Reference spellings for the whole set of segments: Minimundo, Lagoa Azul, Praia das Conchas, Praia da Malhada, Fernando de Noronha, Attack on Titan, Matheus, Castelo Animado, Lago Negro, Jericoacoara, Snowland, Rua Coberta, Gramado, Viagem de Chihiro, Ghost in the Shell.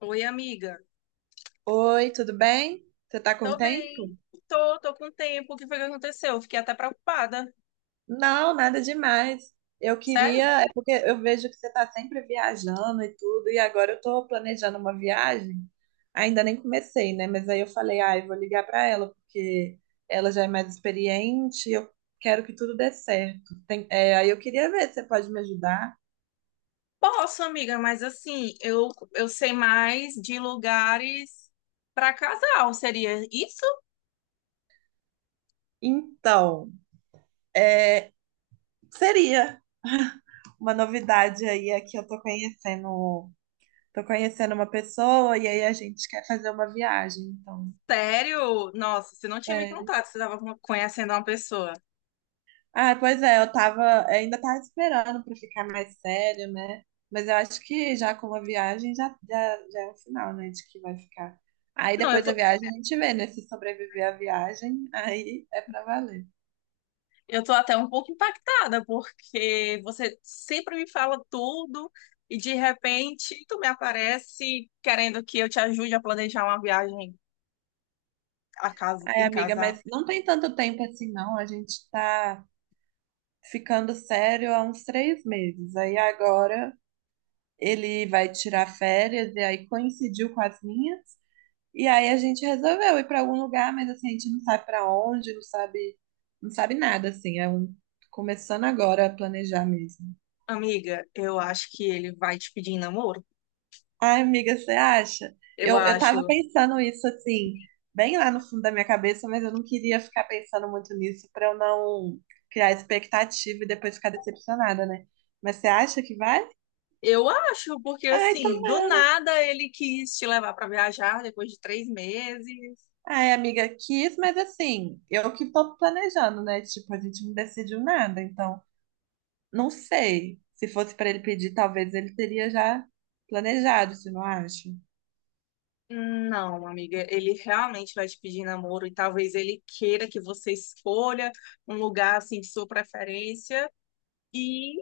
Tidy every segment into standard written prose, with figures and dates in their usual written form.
Oi, amiga. Oi, tudo bem? Você tá com Tô tempo? bem. Tô com tempo. O que foi que aconteceu? Fiquei até preocupada. Não, nada demais. Eu Sério? queria, é porque eu vejo que você tá sempre viajando e tudo, e agora eu tô planejando uma viagem. Ainda nem comecei, né? Mas aí eu falei, ah, eu vou ligar pra ela, porque ela já é mais experiente, eu quero que tudo dê certo. Aí eu queria ver se você pode me ajudar. Posso, amiga, mas assim, eu sei mais de lugares pra casal. Seria isso? Então, é, seria uma novidade aí, é que eu tô conhecendo. Tô conhecendo uma pessoa e aí a gente quer fazer uma viagem, então, Sério? Nossa, você não tinha me sério. contado, você estava conhecendo uma pessoa. Ah, pois é, eu tava, ainda tava esperando pra ficar mais sério, né? Mas eu acho que já com uma viagem já é um sinal, né, de que vai ficar. Aí Não, eu depois da tô, viagem a gente vê, né, se sobreviver à viagem, aí é pra valer. eu tô até um pouco impactada, porque você sempre me fala tudo e de repente tu me aparece querendo que eu te ajude a planejar uma viagem a casa, Ai, em amiga, casal. mas não tem tanto tempo assim, não. A gente tá ficando sério há uns 3 meses. Aí agora ele vai tirar férias e aí coincidiu com as minhas. E aí a gente resolveu ir para algum lugar, mas assim, a gente não sabe para onde, não sabe, não sabe nada, assim, é um começando agora a planejar mesmo. Amiga, eu acho que ele vai te pedir em namoro. Ai, amiga, você acha? Eu Eu tava acho. pensando isso assim, bem lá no fundo da minha cabeça, mas eu não queria ficar pensando muito nisso para eu não criar expectativa e depois ficar decepcionada, né? Mas você acha que vai? Eu acho, porque Ai, assim, do tomara. nada ele quis te levar pra viajar depois de 3 meses. Ai, amiga, quis, mas assim, eu que tô planejando, né? Tipo, a gente não decidiu nada, então. Não sei. Se fosse para ele pedir, talvez ele teria já planejado, se não acha? Não, amiga, ele realmente vai te pedir em namoro e talvez ele queira que você escolha um lugar assim de sua preferência. E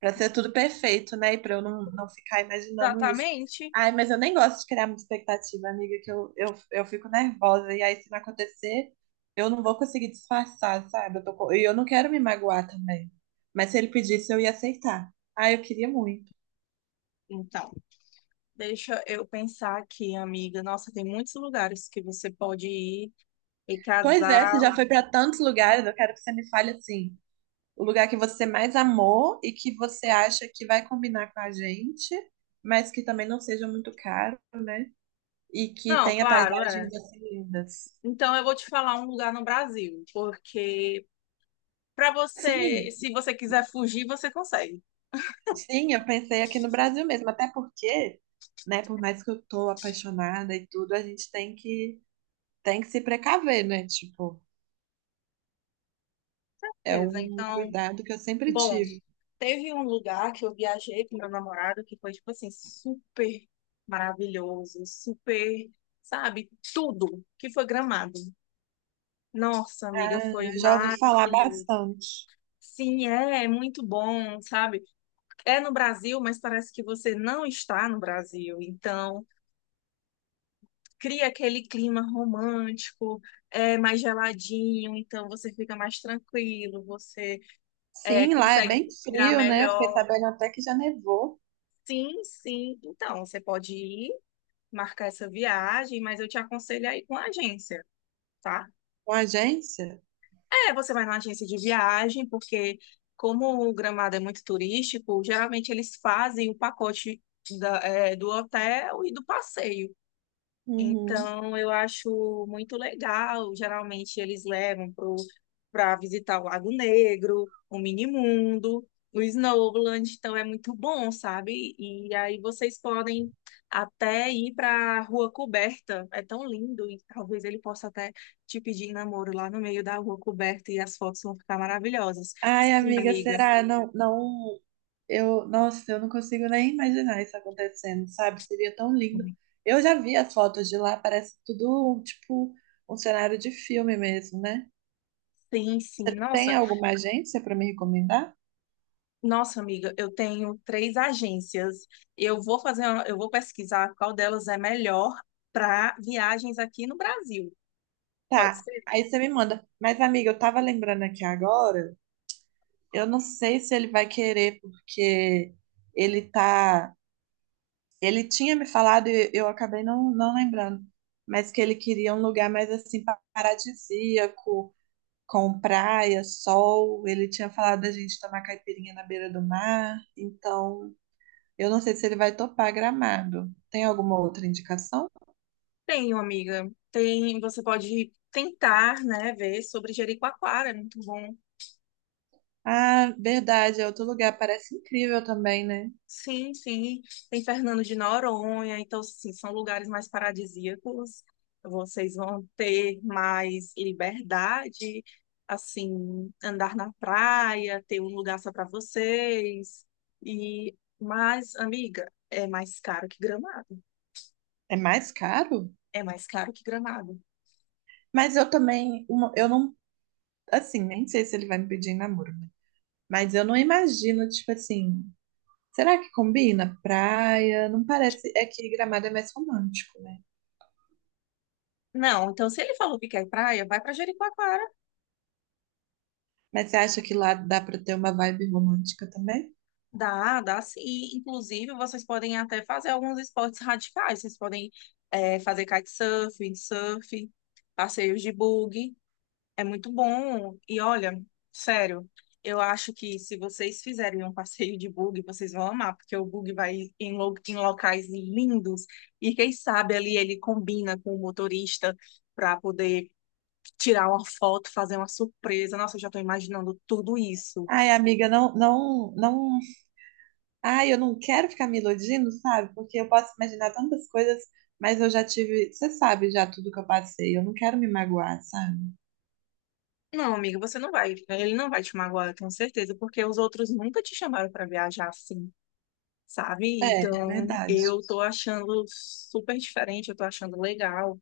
Para ser tudo perfeito, né? E para eu não ficar imaginando isso. exatamente. Ai, mas eu nem gosto de criar muita expectativa, amiga, que eu fico nervosa. E aí, se não acontecer, eu não vou conseguir disfarçar, sabe? Eu tô, e eu não quero me magoar também. Mas se ele pedisse, eu ia aceitar. Ai, eu queria muito. Então, deixa eu pensar aqui, amiga. Nossa, tem muitos lugares que você pode ir e Pois é, você já casal. foi para tantos lugares, eu quero que você me fale assim o lugar que você mais amou e que você acha que vai combinar com a gente, mas que também não seja muito caro, né? E que Não, tenha claro, é. paisagens assim lindas. Então, eu vou te falar um lugar no Brasil, porque para você, Sim, se você quiser fugir, você consegue. sim, eu pensei aqui no Brasil mesmo, até porque, né, por mais que eu tô apaixonada e tudo, a gente tem que se precaver, né? Tipo, é Beleza, um então, cuidado que eu sempre bom, tive. teve um lugar que eu viajei com meu namorado que foi, tipo assim, super maravilhoso, super, sabe, tudo, que foi Gramado. Nossa, amiga, Ah, foi já ouvi falar maravilhoso. bastante. Sim, é muito bom, sabe? É no Brasil, mas parece que você não está no Brasil. Então, cria aquele clima romântico, é mais geladinho, então você fica mais tranquilo, você Sim, lá é consegue bem respirar frio, né? Eu fiquei melhor. sabendo até que já nevou Sim, sim. Então, você pode ir marcar essa viagem, mas eu te aconselho aí com a agência, tá? com a agência. É, você vai na agência de viagem, porque como o Gramado é muito turístico, geralmente eles fazem o pacote do hotel e do passeio. Uhum. Então, eu acho muito legal. Geralmente, eles levam pro para visitar o Lago Negro, o Minimundo, o Snowland. Então, é muito bom, sabe? E aí, vocês podem até ir para a Rua Coberta. É tão lindo. E talvez ele possa até te pedir em namoro lá no meio da Rua Coberta. E as fotos vão ficar maravilhosas. Ai, Sim, amiga, amiga. será? Não, não, eu, nossa, eu não consigo nem imaginar isso acontecendo, sabe? Seria tão lindo. Eu já vi as fotos de lá, parece tudo um, tipo um cenário de filme mesmo, né? Sim, sim. Você tem Nossa. alguma agência para me recomendar? Nossa, amiga, eu tenho três agências. Eu vou pesquisar qual delas é melhor para viagens aqui no Brasil. Pode Tá. ser? Aí você me manda. Mas, amiga, eu tava lembrando aqui agora, eu não sei se ele vai querer, porque ele tá. Ele tinha me falado e eu acabei não lembrando, mas que ele queria um lugar mais assim paradisíaco com praia, sol. Ele tinha falado da gente tomar caipirinha na beira do mar. Então, eu não sei se ele vai topar Gramado. Tem alguma outra indicação? Tenho, amiga. Tem, você pode tentar, né, ver sobre Jericoacoara, é muito bom. Ah, verdade, é outro lugar. Parece incrível também, né? Sim, sim. Tem Fernando de Noronha, então, assim, são lugares mais paradisíacos. Vocês vão ter mais liberdade, assim, andar na praia, ter um lugar só para vocês. E, mas, amiga, é mais caro que Gramado. É mais caro? É mais caro que Gramado. Mas eu também, eu não, assim, nem sei se ele vai me pedir em namoro, né? Mas eu não imagino, tipo assim, será que combina? Praia, não parece, é que Gramado é mais romântico, né? Não, então se ele falou que quer praia, vai para Jericoacoara. Mas você acha que lá dá pra ter uma vibe romântica também? Dá, dá sim. E, inclusive, vocês podem até fazer alguns esportes radicais. Vocês podem fazer kitesurf, windsurf, passeios de buggy. É muito bom. E olha, sério, eu acho que se vocês fizerem um passeio de buggy, vocês vão amar, porque o buggy vai em locais lindos. E quem sabe ali ele combina com o motorista para poder tirar uma foto, fazer uma surpresa. Nossa, eu já estou imaginando tudo isso. Ai, amiga, não, não, não. Ai, eu não quero ficar me iludindo, sabe? Porque eu posso imaginar tantas coisas, mas eu já tive. Você sabe já tudo que eu passei. Eu não quero me magoar, sabe? Não, amiga, você não vai. Ele não vai te magoar, eu tenho certeza, porque os outros nunca te chamaram pra viajar assim, sabe? É, Então, verdade. eu tô achando super diferente, eu tô achando legal.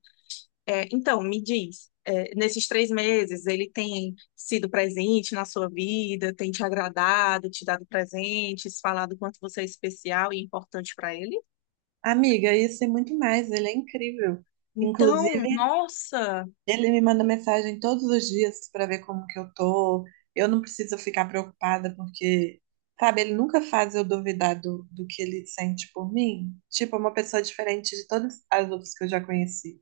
É, então, me diz, nesses 3 meses, ele tem sido presente na sua vida, tem te agradado, te dado presentes, falado quanto você é especial e importante pra ele? Amiga, isso e muito mais. Ele é incrível. Então, Inclusive, nossa. ele me manda mensagem todos os dias pra ver como que eu tô. Eu não preciso ficar preocupada porque, sabe, ele nunca faz eu duvidar do que ele sente por mim. Tipo, é uma pessoa diferente de todas as outras que eu já conheci.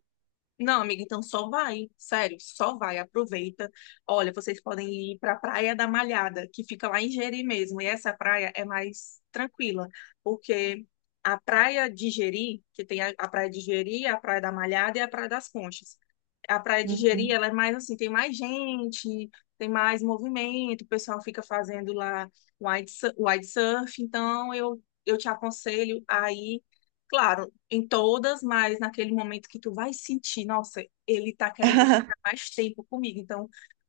Não, amiga, então só vai, sério, só vai, aproveita. Olha, vocês podem ir para a Praia da Malhada, que fica lá em Jeri mesmo, e essa praia é mais tranquila, porque a Praia de Jeri, que tem a Praia de Jeri, a Praia da Malhada e a Praia das Conchas. A Praia de Jeri, ela é mais assim, tem mais gente, tem mais movimento, o pessoal fica fazendo lá wide surf, então eu te aconselho aí. Claro, em todas, mas naquele momento que tu vai sentir, nossa, ele tá querendo ficar mais tempo comigo, então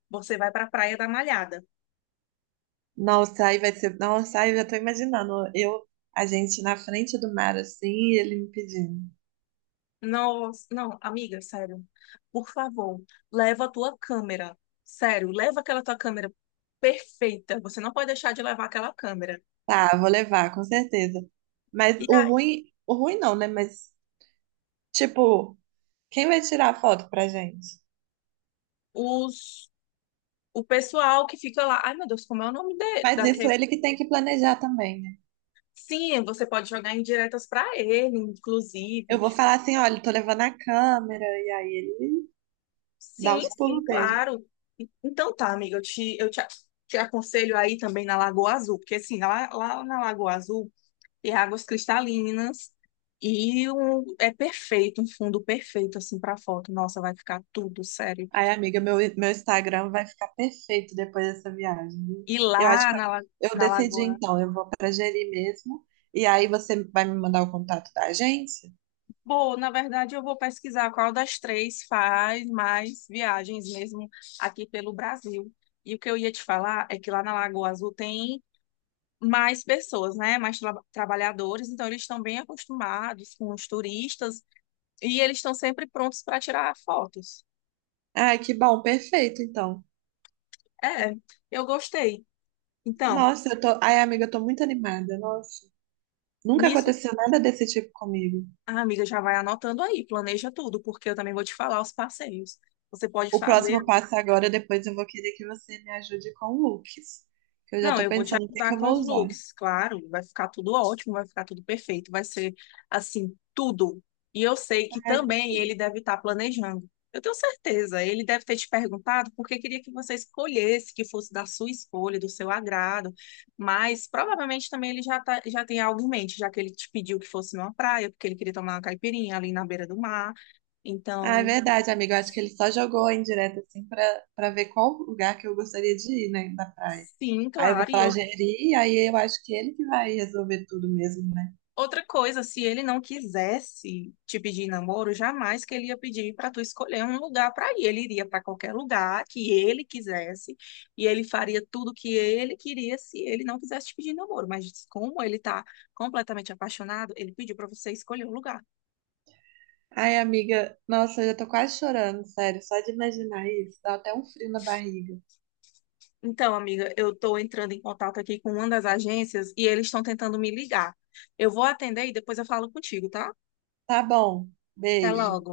você vai pra Praia da Malhada. Nossa, aí vai ser. Nossa, aí eu já tô imaginando. Eu, a gente na frente do mar, assim, e ele me pedindo. Nossa, não, amiga, sério, por favor, leva a tua câmera, sério, leva aquela tua câmera perfeita, você não pode deixar de levar aquela câmera. Tá, vou levar, com certeza. Mas E aí, o ruim não, né? Mas, tipo, quem vai tirar a foto pra gente? os, o pessoal que fica lá, ai meu Deus, como é o nome de, Mas isso daquele... ele que tem que planejar também, né? Sim, você pode jogar indiretas pra ele, Eu inclusive. vou falar assim, olha, tô levando a câmera, e aí ele dá Sim, os sim, pulos dele. claro. Então tá, amiga, te aconselho aí também na Lagoa Azul, porque assim, lá na Lagoa Azul tem águas cristalinas e um, é perfeito, um fundo perfeito assim para foto. Nossa, vai ficar tudo sério. Ai, amiga, meu Instagram vai ficar perfeito depois dessa viagem, viu? E Eu acho lá que na, La- eu na decidi, Lagoa. então, eu vou para Jeri mesmo, e aí você vai me mandar o contato da agência? Bom, na verdade eu vou pesquisar qual das três faz mais viagens mesmo aqui pelo Brasil. E o que eu ia te falar é que lá na Lagoa Azul tem mais pessoas, né? Mais trabalhadores, então eles estão bem acostumados com os turistas e eles estão sempre prontos para tirar fotos. Ai, que bom, perfeito, então. É, eu gostei. Então, Nossa, eu tô. Ai, amiga, eu tô muito animada, nossa. Nunca nisso, aconteceu nada desse tipo comigo. a amiga já vai anotando aí, planeja tudo, porque eu também vou te falar os passeios. Você pode O fazer. próximo passo agora, depois eu vou querer que você me ajude com looks, que eu já Não, tô eu vou te pensando o que que ajudar eu com os vou usar. looks, claro. Vai ficar tudo ótimo, vai ficar tudo perfeito, vai ser assim, tudo. E eu sei que Ai, que também ele tudo. deve estar planejando. Eu tenho certeza, ele deve ter te perguntado porque queria que você escolhesse, que fosse da sua escolha, do seu agrado. Mas provavelmente também ele já tem algo em mente, já que ele te pediu que fosse numa praia, porque ele queria tomar uma caipirinha ali na beira do mar. Ah, é Então, verdade, amigo. Eu acho que ele só jogou a indireta assim pra ver qual lugar que eu gostaria de ir, né, da praia. sim, Aí eu vou claro, e falar eu Jeri, aí eu acho que ele que vai resolver tudo mesmo, né? outra coisa, se ele não quisesse te pedir em namoro, jamais que ele ia pedir para tu escolher um lugar para ir. Ele iria para qualquer lugar que ele quisesse e ele faria tudo que ele queria se ele não quisesse te pedir em namoro. Mas como ele tá completamente apaixonado, ele pediu para você escolher um lugar. Ai, amiga, nossa, eu já tô quase chorando, sério. Só de imaginar isso, dá até um frio na barriga. Então, amiga, eu tô entrando em contato aqui com uma das agências e eles estão tentando me ligar. Eu vou atender e depois eu falo contigo, tá? Tá bom, Até beijo. logo.